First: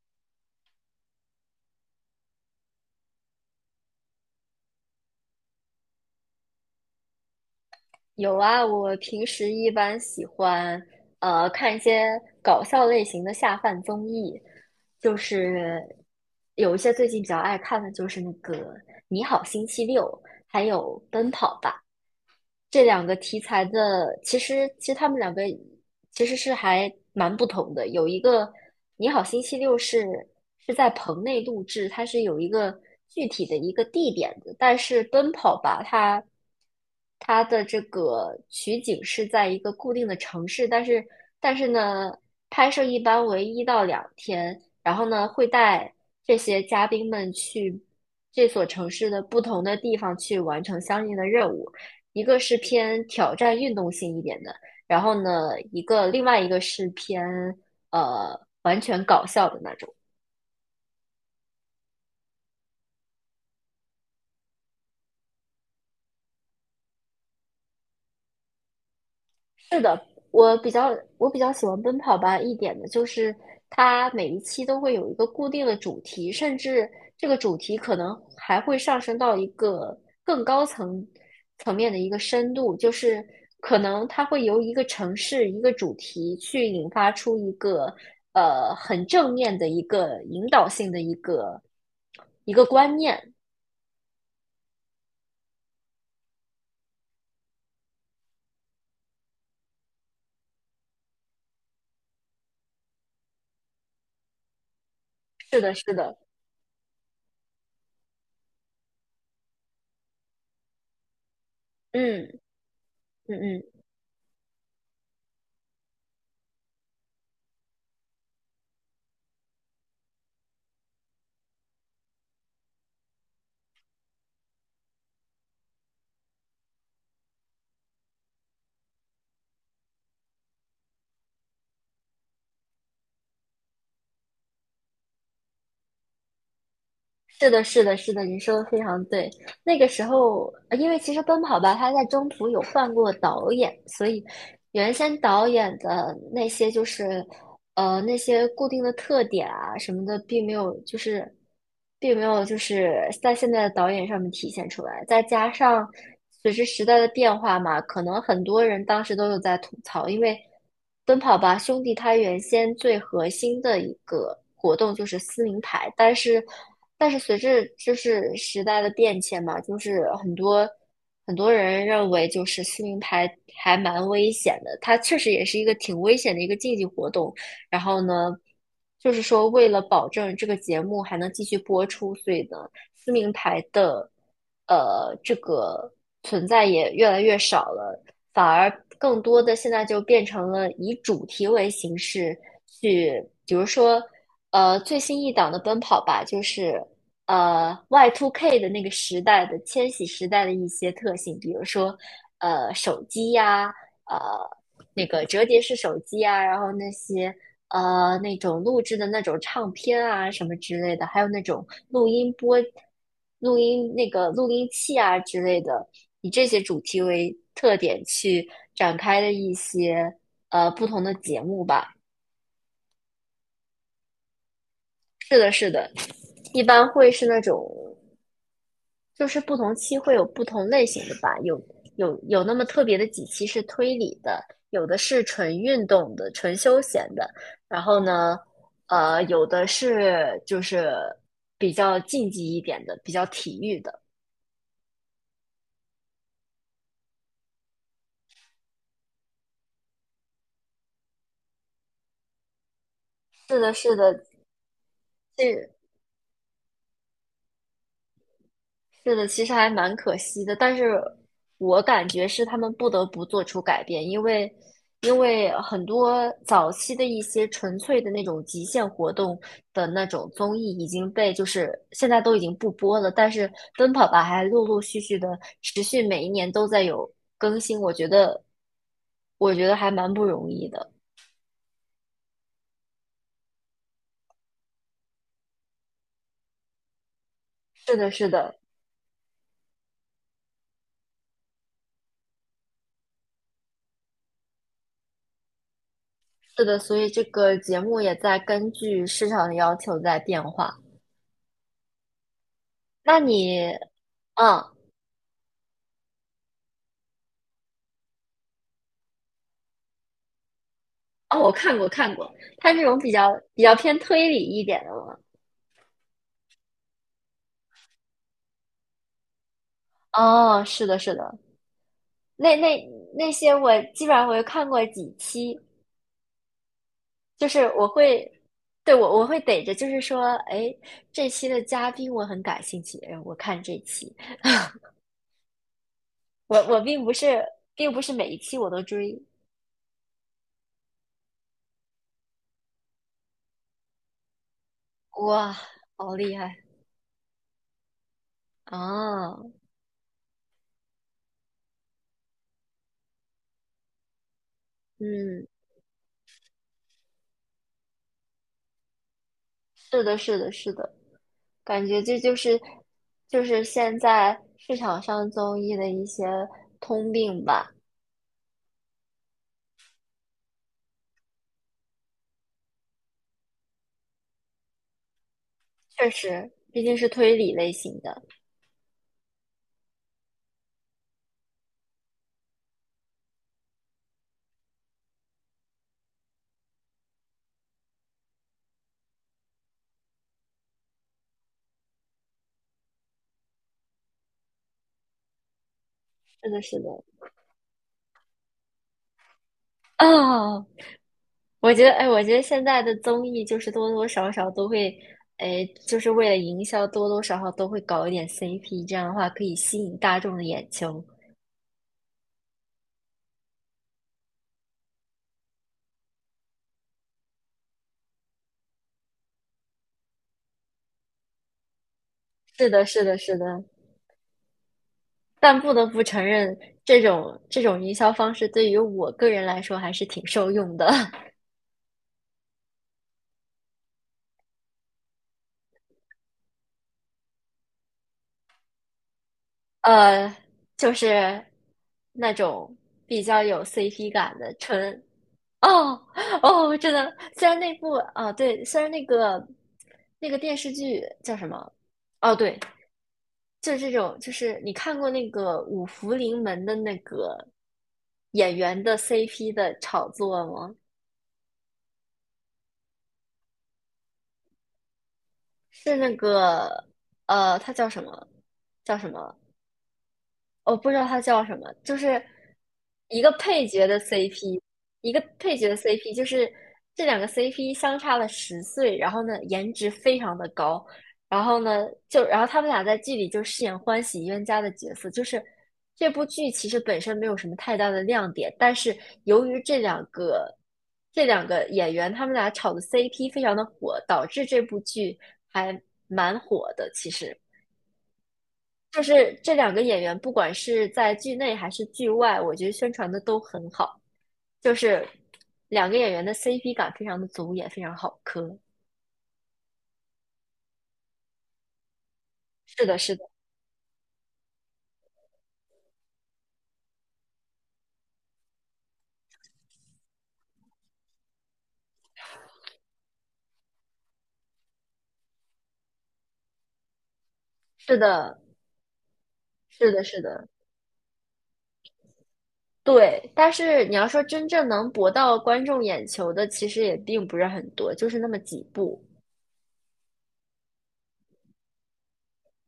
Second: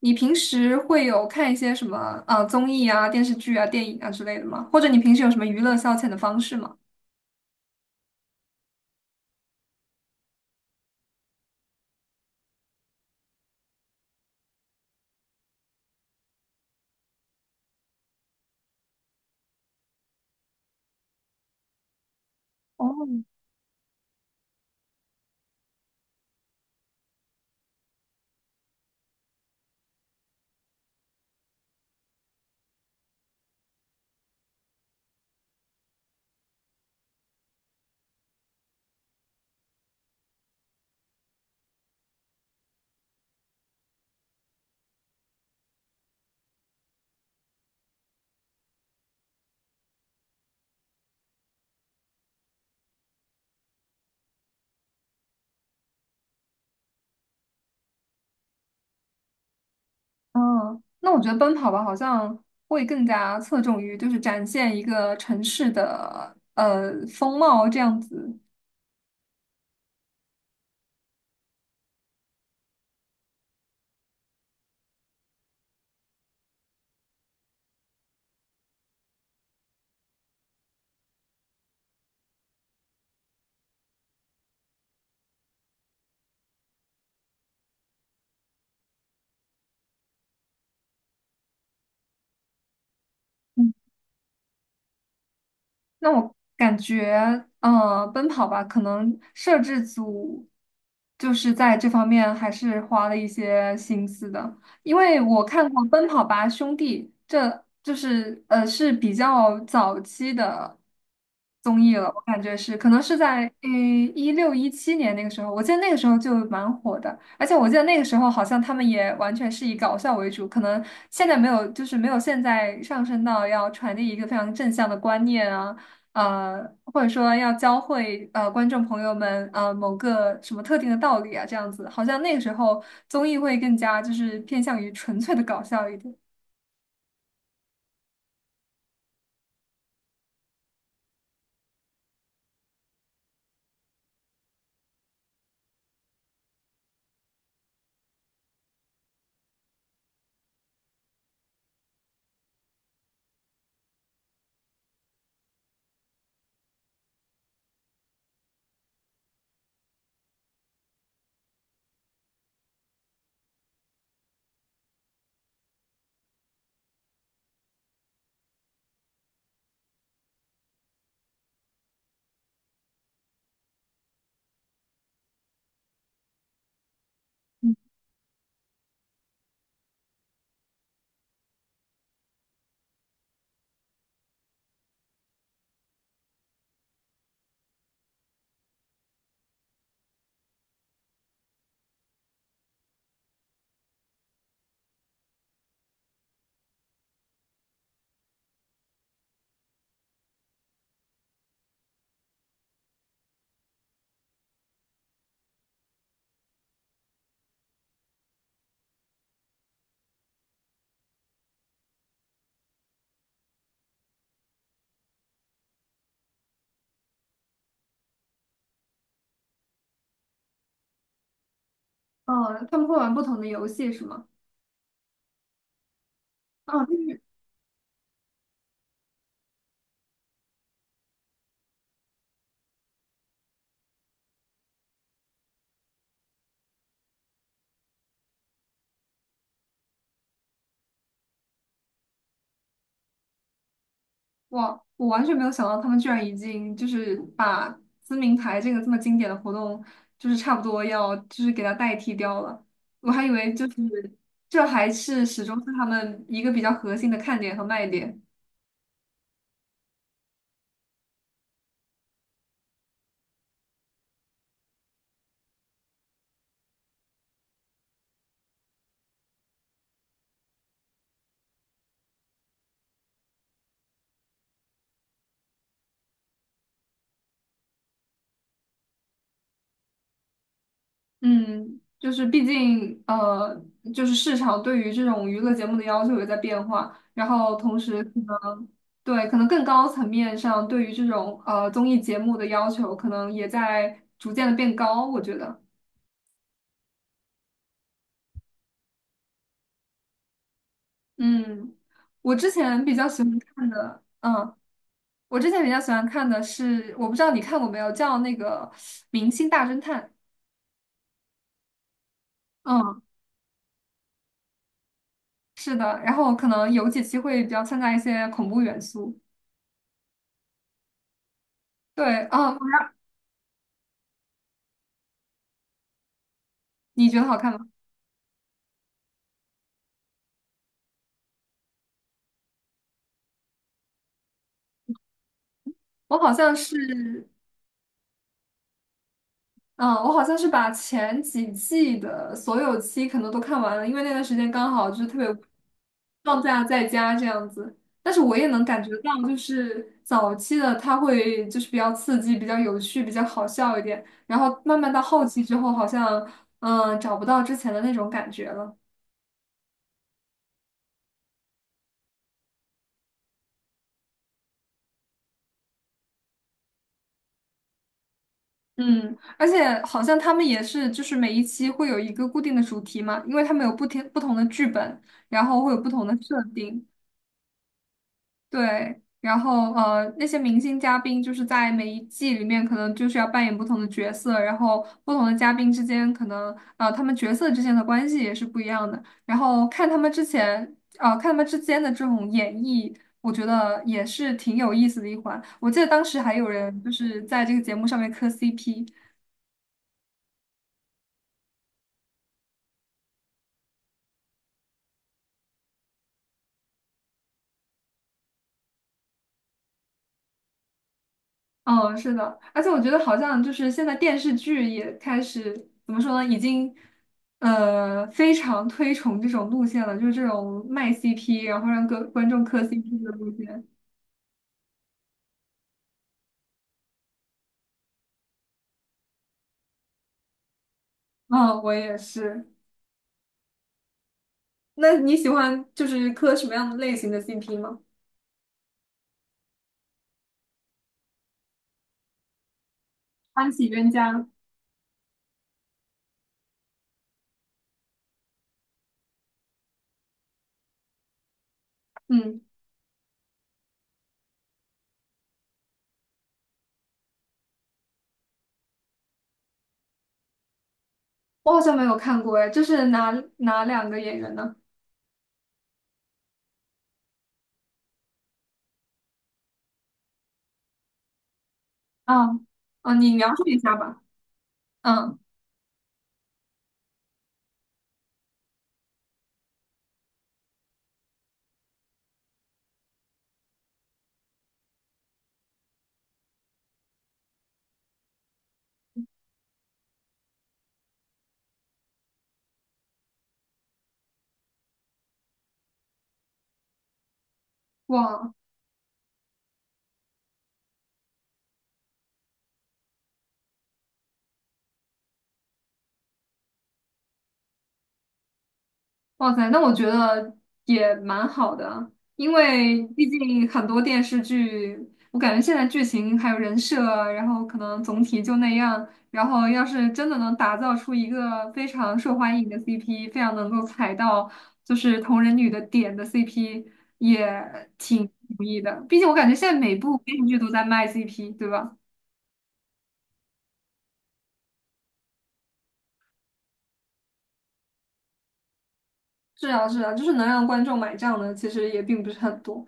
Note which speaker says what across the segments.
Speaker 1: 你平时会有看一些什么综艺啊、电视剧啊、电影啊之类的吗？或者你平时有什么娱乐消遣的方式吗？
Speaker 2: 有啊，我平时一般喜欢看一些搞笑类型的下饭综艺，就是有一些最近比较爱看的就是那个《你好星期六》，还有《奔跑吧》这两
Speaker 1: 哦。
Speaker 2: 个题材的，其实他们两个其实是还蛮不同的。有一个《你好星期六》是在棚内录制，它是有一个具体的一个地点的，但是《奔跑吧》它的这个取景是在一个固定的城市，但是呢，拍摄一般为一到两天，然后呢会带这些嘉宾们去这所城市的不同的地方去完成相应的任务。一个是偏挑战运动性一点的，然后呢，另外一个是偏完全搞笑的那种。
Speaker 1: 嗯，那我觉得奔跑吧好像会更加侧重于展现一个城市的风貌这样子。
Speaker 2: 是的，我比较喜欢奔跑吧一点的就是它每一期都会有一个固定的主题，甚至这个主题可能还会上升到一个更高层面的一个深度，就是可能它会由一个城市一个主题去引发出一个很正面的一个引导性的一个观念。
Speaker 1: 那我感觉，奔跑吧可能摄制组在这方面还是花了一些心思的，因为我
Speaker 2: 是
Speaker 1: 看
Speaker 2: 的，
Speaker 1: 过
Speaker 2: 是
Speaker 1: 《奔
Speaker 2: 的，
Speaker 1: 跑吧兄弟》，这是比较早期的综艺了。我
Speaker 2: 嗯
Speaker 1: 感觉是，可能是
Speaker 2: 嗯
Speaker 1: 在
Speaker 2: 嗯。
Speaker 1: 16、17年那个时候，我记得那个时候就蛮火的，而且我记得那个时候好像他们也完全是以搞笑为主。可能现在没有，没有现在上升到要传递一个非常正向的观念啊。呃，或者说要教会观众朋友们某个什么特定的道理啊，这样子。好像那个时候综艺会更加偏向于纯粹的搞笑一点。
Speaker 2: 是的，是的，是的，你说的非常对。那个时候，因为其实《奔跑吧》它在中途有换过导演，所以原先导演的那些就是，那些固定的特点啊什么的，并没有就是在现在的导演上面体现出来。再加上随着时代的变化嘛，可能很多人当时都有在吐槽，因为《奔跑吧兄弟》它原先最核心的一个活动就是撕名牌，但是随着就是时代的变迁嘛，就是很多。很多人认为就是撕名牌还蛮危险的，它确实也是一个挺危险的一个竞技活动。然后呢，就是说为了保证这个节目还能继续播出，所以呢，撕名牌的这个存在也越来越少了，反而更多的现在就变成了以主题为形式去，比如说最新一档的《奔跑吧》就是。Y2K 的那个时代的千禧时代的一些特性，比如说手机呀、呃那个折叠式手机啊，然后那些那种录制的那种唱片啊什么之类的，还有那种录音那个录音器啊之类的，以这些主题为特点去展开的一些不同的节目吧。
Speaker 1: 嗯，他们会玩不同的游戏是吗？
Speaker 2: 是的，是的，一
Speaker 1: 啊，
Speaker 2: 般
Speaker 1: 就
Speaker 2: 会
Speaker 1: 是。
Speaker 2: 是那种。就是不同期会有不同类型的吧，有那么特别的几期是推理的，有的是纯运动的、纯休闲的，然后呢，有的是就是比较竞技一点的、比较体育的。
Speaker 1: 哇，我完全没有想到他们居然已经把撕名牌这个这么经典的活动，差不多要给它代替掉了。我还以为
Speaker 2: 是的，是的，
Speaker 1: 这还是始终是
Speaker 2: 这
Speaker 1: 他们一个比较核心的看点和卖点。
Speaker 2: 是的，其实还蛮可惜的，但是我感觉是他们不得不做出改变，因为很多早期的一些纯粹的那种极限活动的那种综艺已经被就是现在都已经不播了，但是《奔跑吧》还陆陆续续的持续每一年都在有更新，我觉得还蛮不容易的。
Speaker 1: 嗯，毕竟市场对于这种娱乐节目的要求也在变化，然后同
Speaker 2: 是
Speaker 1: 时
Speaker 2: 的，
Speaker 1: 可
Speaker 2: 是的，
Speaker 1: 能对，可能更高层面上对于这种综艺节目的要求可能也在逐渐的变高，我觉得。
Speaker 2: 是的，所以这个节目也在根据市场的要求在变化。
Speaker 1: 嗯，我之前比较
Speaker 2: 那
Speaker 1: 喜欢
Speaker 2: 你，
Speaker 1: 看的，嗯，
Speaker 2: 嗯，
Speaker 1: 我之前比较喜欢看的是，我不知道你看过没有，叫那个《明星大侦探》。
Speaker 2: 哦，我看过看过，它这种
Speaker 1: 嗯，
Speaker 2: 比较偏推理一点的嘛。
Speaker 1: 是的，然后可能有几期会比较掺杂一些恐怖元素。
Speaker 2: 哦，是的，是的，
Speaker 1: 对。啊，
Speaker 2: 那那那些我基本上我有看过几期，
Speaker 1: 你觉得好
Speaker 2: 就
Speaker 1: 看
Speaker 2: 是
Speaker 1: 吗？
Speaker 2: 我会，对，我会逮着，就是说，哎，这期的嘉宾我很感兴趣，哎我看这期，
Speaker 1: 我好像
Speaker 2: 我并不
Speaker 1: 是，
Speaker 2: 是并不是每一期我都追，
Speaker 1: 嗯，我好像是把前几季的所有期可能都看完了，因为那段时间刚好特别
Speaker 2: 哇，好厉
Speaker 1: 放
Speaker 2: 害
Speaker 1: 假在家这样子。但是我也能感觉到，
Speaker 2: 啊！
Speaker 1: 早期的它会比较刺激、比较有趣、比较好笑一点，然后慢慢到后期
Speaker 2: 嗯，
Speaker 1: 之后，好像找不到之前的那种感觉了。
Speaker 2: 是的，是的，是的，感觉这就是现在市场上综艺的一些通病吧。
Speaker 1: 嗯，而且好像他们也是，每一期会有一个固定的主题嘛，因为他们有不同的剧本，然后会有不同
Speaker 2: 确
Speaker 1: 的设
Speaker 2: 实，毕
Speaker 1: 定。
Speaker 2: 竟是推理类型的，
Speaker 1: 对，然后那些明星嘉宾在每一季里面，可能要扮演不同的角色，然后不同的嘉宾之间，可能他们角色之间的关系也是不一样的。然后看他们之前，看他们之间的这种演绎，我觉得也是挺有意思的一环。我记得当时还有
Speaker 2: 是的，是
Speaker 1: 人
Speaker 2: 的。
Speaker 1: 在这个节目上面磕 CP。
Speaker 2: 哦，我觉得，哎，我觉得现在的综艺就是多多少少都会，哎，就是为了营销，多多少少都会搞一点 CP，这样的话可以吸引大众的眼球。
Speaker 1: 嗯，是的，而且我觉得好像现在电视剧也开始怎么说呢，已经非常推崇这种路线了，就是这种卖 CP，然后让各观众磕
Speaker 2: 是的，
Speaker 1: CP
Speaker 2: 是
Speaker 1: 的
Speaker 2: 的，
Speaker 1: 路
Speaker 2: 是的。
Speaker 1: 线。
Speaker 2: 但不得不承认，这种营销方式对于我个人来说还是挺受用的。
Speaker 1: 嗯，我也是。那你喜欢磕什么样的类型的 CP 吗？
Speaker 2: 呃，就是那种比较
Speaker 1: 欢
Speaker 2: 有
Speaker 1: 喜冤
Speaker 2: CP
Speaker 1: 家。
Speaker 2: 感的纯 哦哦，真的，虽然那部啊，对，虽然那个电视剧叫什么？哦，
Speaker 1: 嗯，
Speaker 2: 对，就是这种，就是你看过那个五福临门的那个演员的 CP 的炒作吗？
Speaker 1: 我好像没有看过哎，这是哪哪两个演员呢？
Speaker 2: 是那个他叫什么？叫什么？我不知道它叫什么，就是
Speaker 1: 啊，啊，你
Speaker 2: 一个
Speaker 1: 描述一
Speaker 2: 配
Speaker 1: 下
Speaker 2: 角的
Speaker 1: 吧。
Speaker 2: CP，一
Speaker 1: 嗯。
Speaker 2: 个配角的 CP，就是这两个 CP 相差了十岁，然后呢颜值非常的高，然后呢就然后他们俩在剧里就饰演欢喜冤家的角色，就是这部剧其实本身没有什么太大的亮点，但是由于这两个演员他们俩炒的 CP 非常的火，导致这部剧还蛮火的，其实。
Speaker 1: 哇。
Speaker 2: 就是这两个演员，不管是在剧内还是剧外，我觉得宣传的都很好，就是两个演员的 CP 感非常的足，也非常好磕。
Speaker 1: 哇塞，那我觉得也蛮好的啊，因为
Speaker 2: 是的，
Speaker 1: 毕
Speaker 2: 是的，
Speaker 1: 竟很多电视剧，我感觉现在剧情还有人设啊，然后可能总体就那样。然后要是真的能打造出一个非常受欢迎的 CP，非常能够踩到同人女的点的 CP，也
Speaker 2: 是
Speaker 1: 挺不
Speaker 2: 的，
Speaker 1: 容易的。毕竟我感觉现在每
Speaker 2: 是
Speaker 1: 部
Speaker 2: 的，
Speaker 1: 电
Speaker 2: 是
Speaker 1: 视剧
Speaker 2: 的，
Speaker 1: 都在卖 CP，对吧？
Speaker 2: 对。但是你要说真正能博到观众眼球的，其实也并不是很多，就是那么几部。
Speaker 1: 是啊，是啊，能让观众买账的，其实也并不是很多。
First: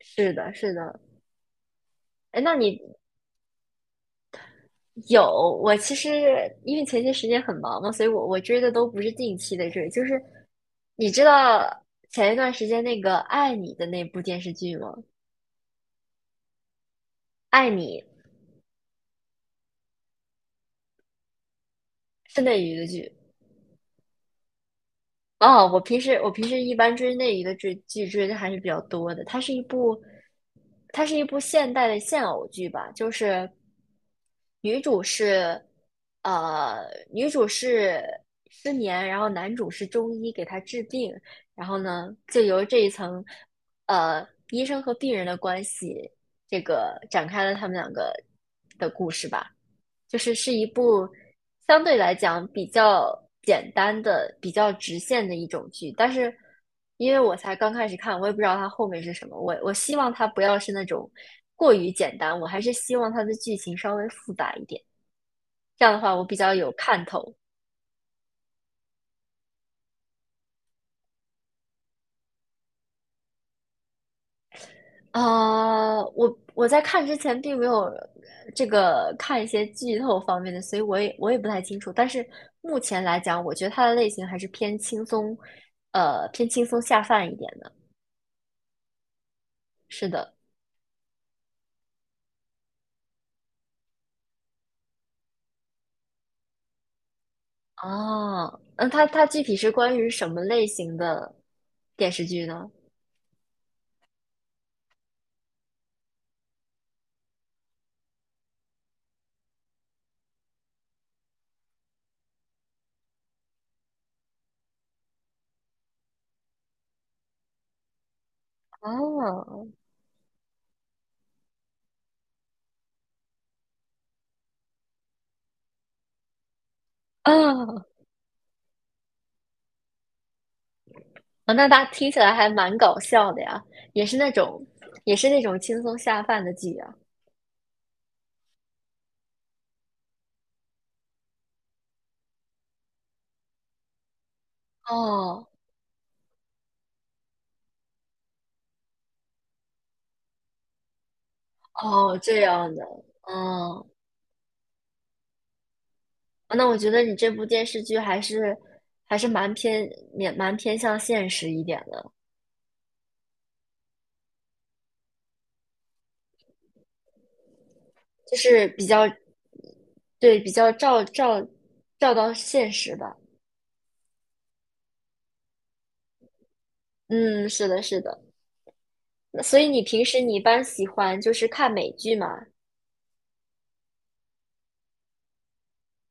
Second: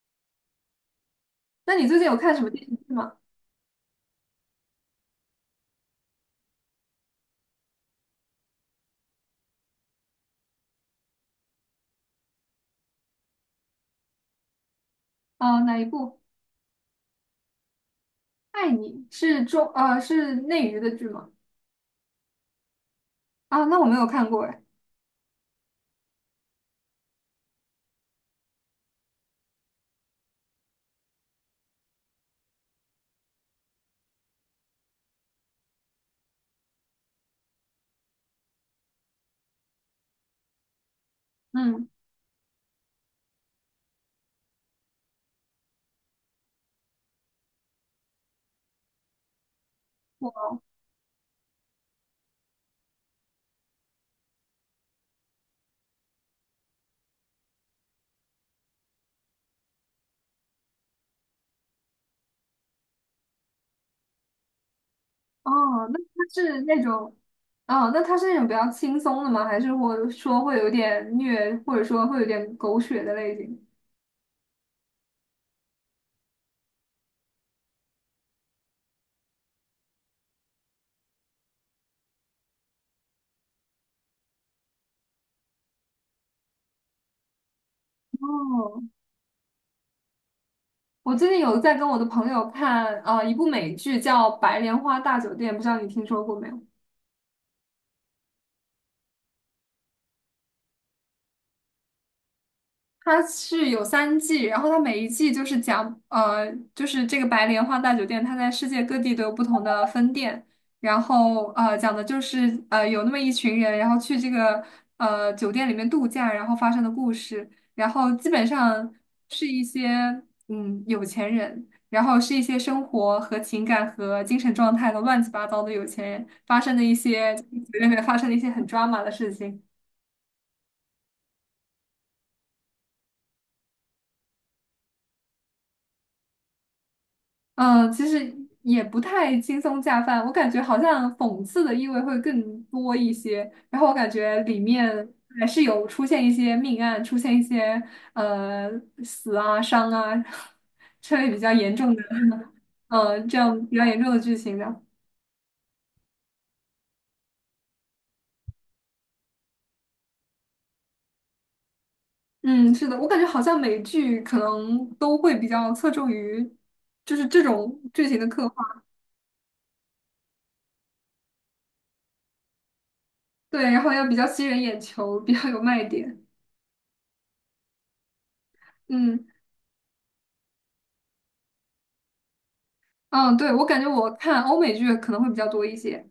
Speaker 2: 是的，是的。
Speaker 1: 那你最近有看
Speaker 2: 哎，
Speaker 1: 什么
Speaker 2: 那
Speaker 1: 电视
Speaker 2: 你
Speaker 1: 剧吗？
Speaker 2: 有，我其实因为前些时间很忙嘛，所以我追的都不是近期的追，就是你知道前一段时间那个《爱你》的那部电视剧吗？
Speaker 1: 啊、哪一部？
Speaker 2: 《爱你》
Speaker 1: 爱你是是内娱的剧吗？
Speaker 2: 是内娱的剧，
Speaker 1: 啊，那我没有看过哎。
Speaker 2: 哦，我平时一般追那一个追剧追的还是比较多的。它是一部现代的现偶剧吧，就是女主是，呃，女主是失眠，然后男主是中医给她治病，然后
Speaker 1: 嗯，
Speaker 2: 呢，就由这一层，医生和病人的关系，这个展开了他们两个的故事吧。就
Speaker 1: 我。
Speaker 2: 是是一部相对来讲比较简单的、比较直线的一种剧，但是因为我才刚开始看，我也不知道它后面是什么。我希望它不要是那种过于简单，我还是希望它的剧情稍微复杂一点，
Speaker 1: 哦，
Speaker 2: 这样
Speaker 1: 那
Speaker 2: 的话我
Speaker 1: 它
Speaker 2: 比较
Speaker 1: 是
Speaker 2: 有
Speaker 1: 那种？
Speaker 2: 看头。
Speaker 1: 哦，那它是那种比较轻松的吗？还是或者说会有点虐，或者说会有点狗血的类型？
Speaker 2: 啊、我在看之前并没有看一些剧透方面的，所以我也不太清楚。但是目前来讲，我觉得它的类型还是偏轻松，偏轻松下饭一点的。
Speaker 1: 哦，
Speaker 2: 是的，
Speaker 1: 我最近有在跟我的朋友看一部美剧叫《白莲花大酒店》，不知道你听说过没有？
Speaker 2: 哦，那它具体是关于什么类型的电视剧呢？
Speaker 1: 它是有3季，然后它每一季就是讲，这个白莲花大酒店，它在世界各地都有不同的分店，然后讲的就是有那么一群人，然后去这个酒店里面度假，然后发生的故事，然后基本上是一
Speaker 2: 哦，
Speaker 1: 些有钱人，然后是一些生活和情感和精神状态都乱七八糟的有钱人发生的一些酒
Speaker 2: 哦，
Speaker 1: 店里面发生的一些很抓马的事情。
Speaker 2: 哦那它听起来还蛮搞笑的呀，也是那种，也是那种轻松下饭的剧啊。
Speaker 1: 嗯，其实也不太轻松下饭，我感觉好像讽刺的意味会更多一些。然后我感觉里面
Speaker 2: 哦，
Speaker 1: 还是有出现一些命案，出现一些呃死啊、伤啊 这类比较严重的，
Speaker 2: 哦，这样的，
Speaker 1: 嗯，这样比较
Speaker 2: 哦，
Speaker 1: 严重的剧情的。
Speaker 2: 哦那我觉得你这部电视剧还是蛮偏向现实一点的，
Speaker 1: 嗯，是的，我感觉好像美剧可能都会比较侧重于这种剧情的
Speaker 2: 就
Speaker 1: 刻
Speaker 2: 是
Speaker 1: 画，
Speaker 2: 比较，对，比较照到现实吧。
Speaker 1: 对，然后要比较吸人眼球，比较有卖点。
Speaker 2: 嗯，是的，是的。
Speaker 1: 嗯。
Speaker 2: 那所以你平时你一般喜欢就是看美剧吗？
Speaker 1: 嗯，对，我感觉我看欧美剧可能会比较多一些。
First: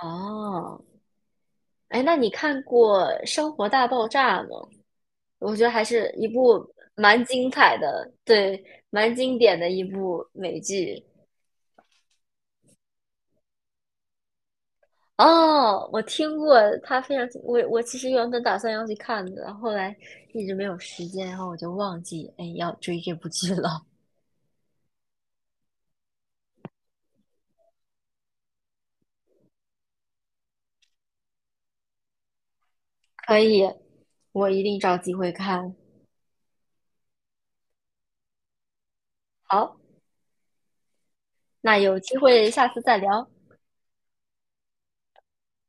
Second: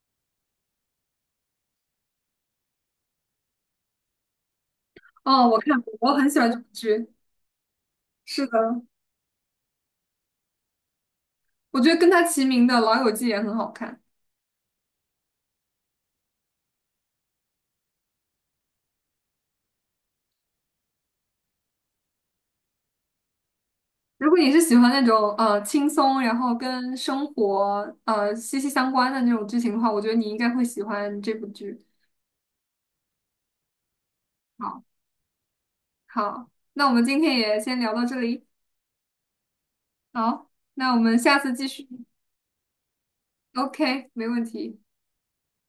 Speaker 2: 哦，哎，那你看过《生活大爆炸》吗？
Speaker 1: 哦，
Speaker 2: 我
Speaker 1: 我
Speaker 2: 觉得
Speaker 1: 看
Speaker 2: 还
Speaker 1: 过，
Speaker 2: 是
Speaker 1: 我
Speaker 2: 一
Speaker 1: 很喜欢这
Speaker 2: 部
Speaker 1: 部剧。
Speaker 2: 蛮精彩的，
Speaker 1: 是的，
Speaker 2: 对，蛮经典的一部美剧。
Speaker 1: 我觉得跟它齐名的《老友记》也很好看。
Speaker 2: 哦，我听过它非常，我其实原本打算要去看的，后来一直没有时间，然后我就忘记，哎，要追这部剧了。
Speaker 1: 如果你是喜欢那种轻松，然后跟生活息息相关的那种剧情的话，我觉得你应该会喜欢这部剧。
Speaker 2: 可以，我一定
Speaker 1: 好，
Speaker 2: 找机会看。
Speaker 1: 好，那我们今天也先聊到这里。
Speaker 2: 好，
Speaker 1: 好，那我们下次继
Speaker 2: 那
Speaker 1: 续。
Speaker 2: 有机会下次再聊，
Speaker 1: OK，没问题，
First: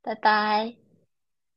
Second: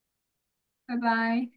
Speaker 2: 拜拜。
Speaker 1: 拜拜。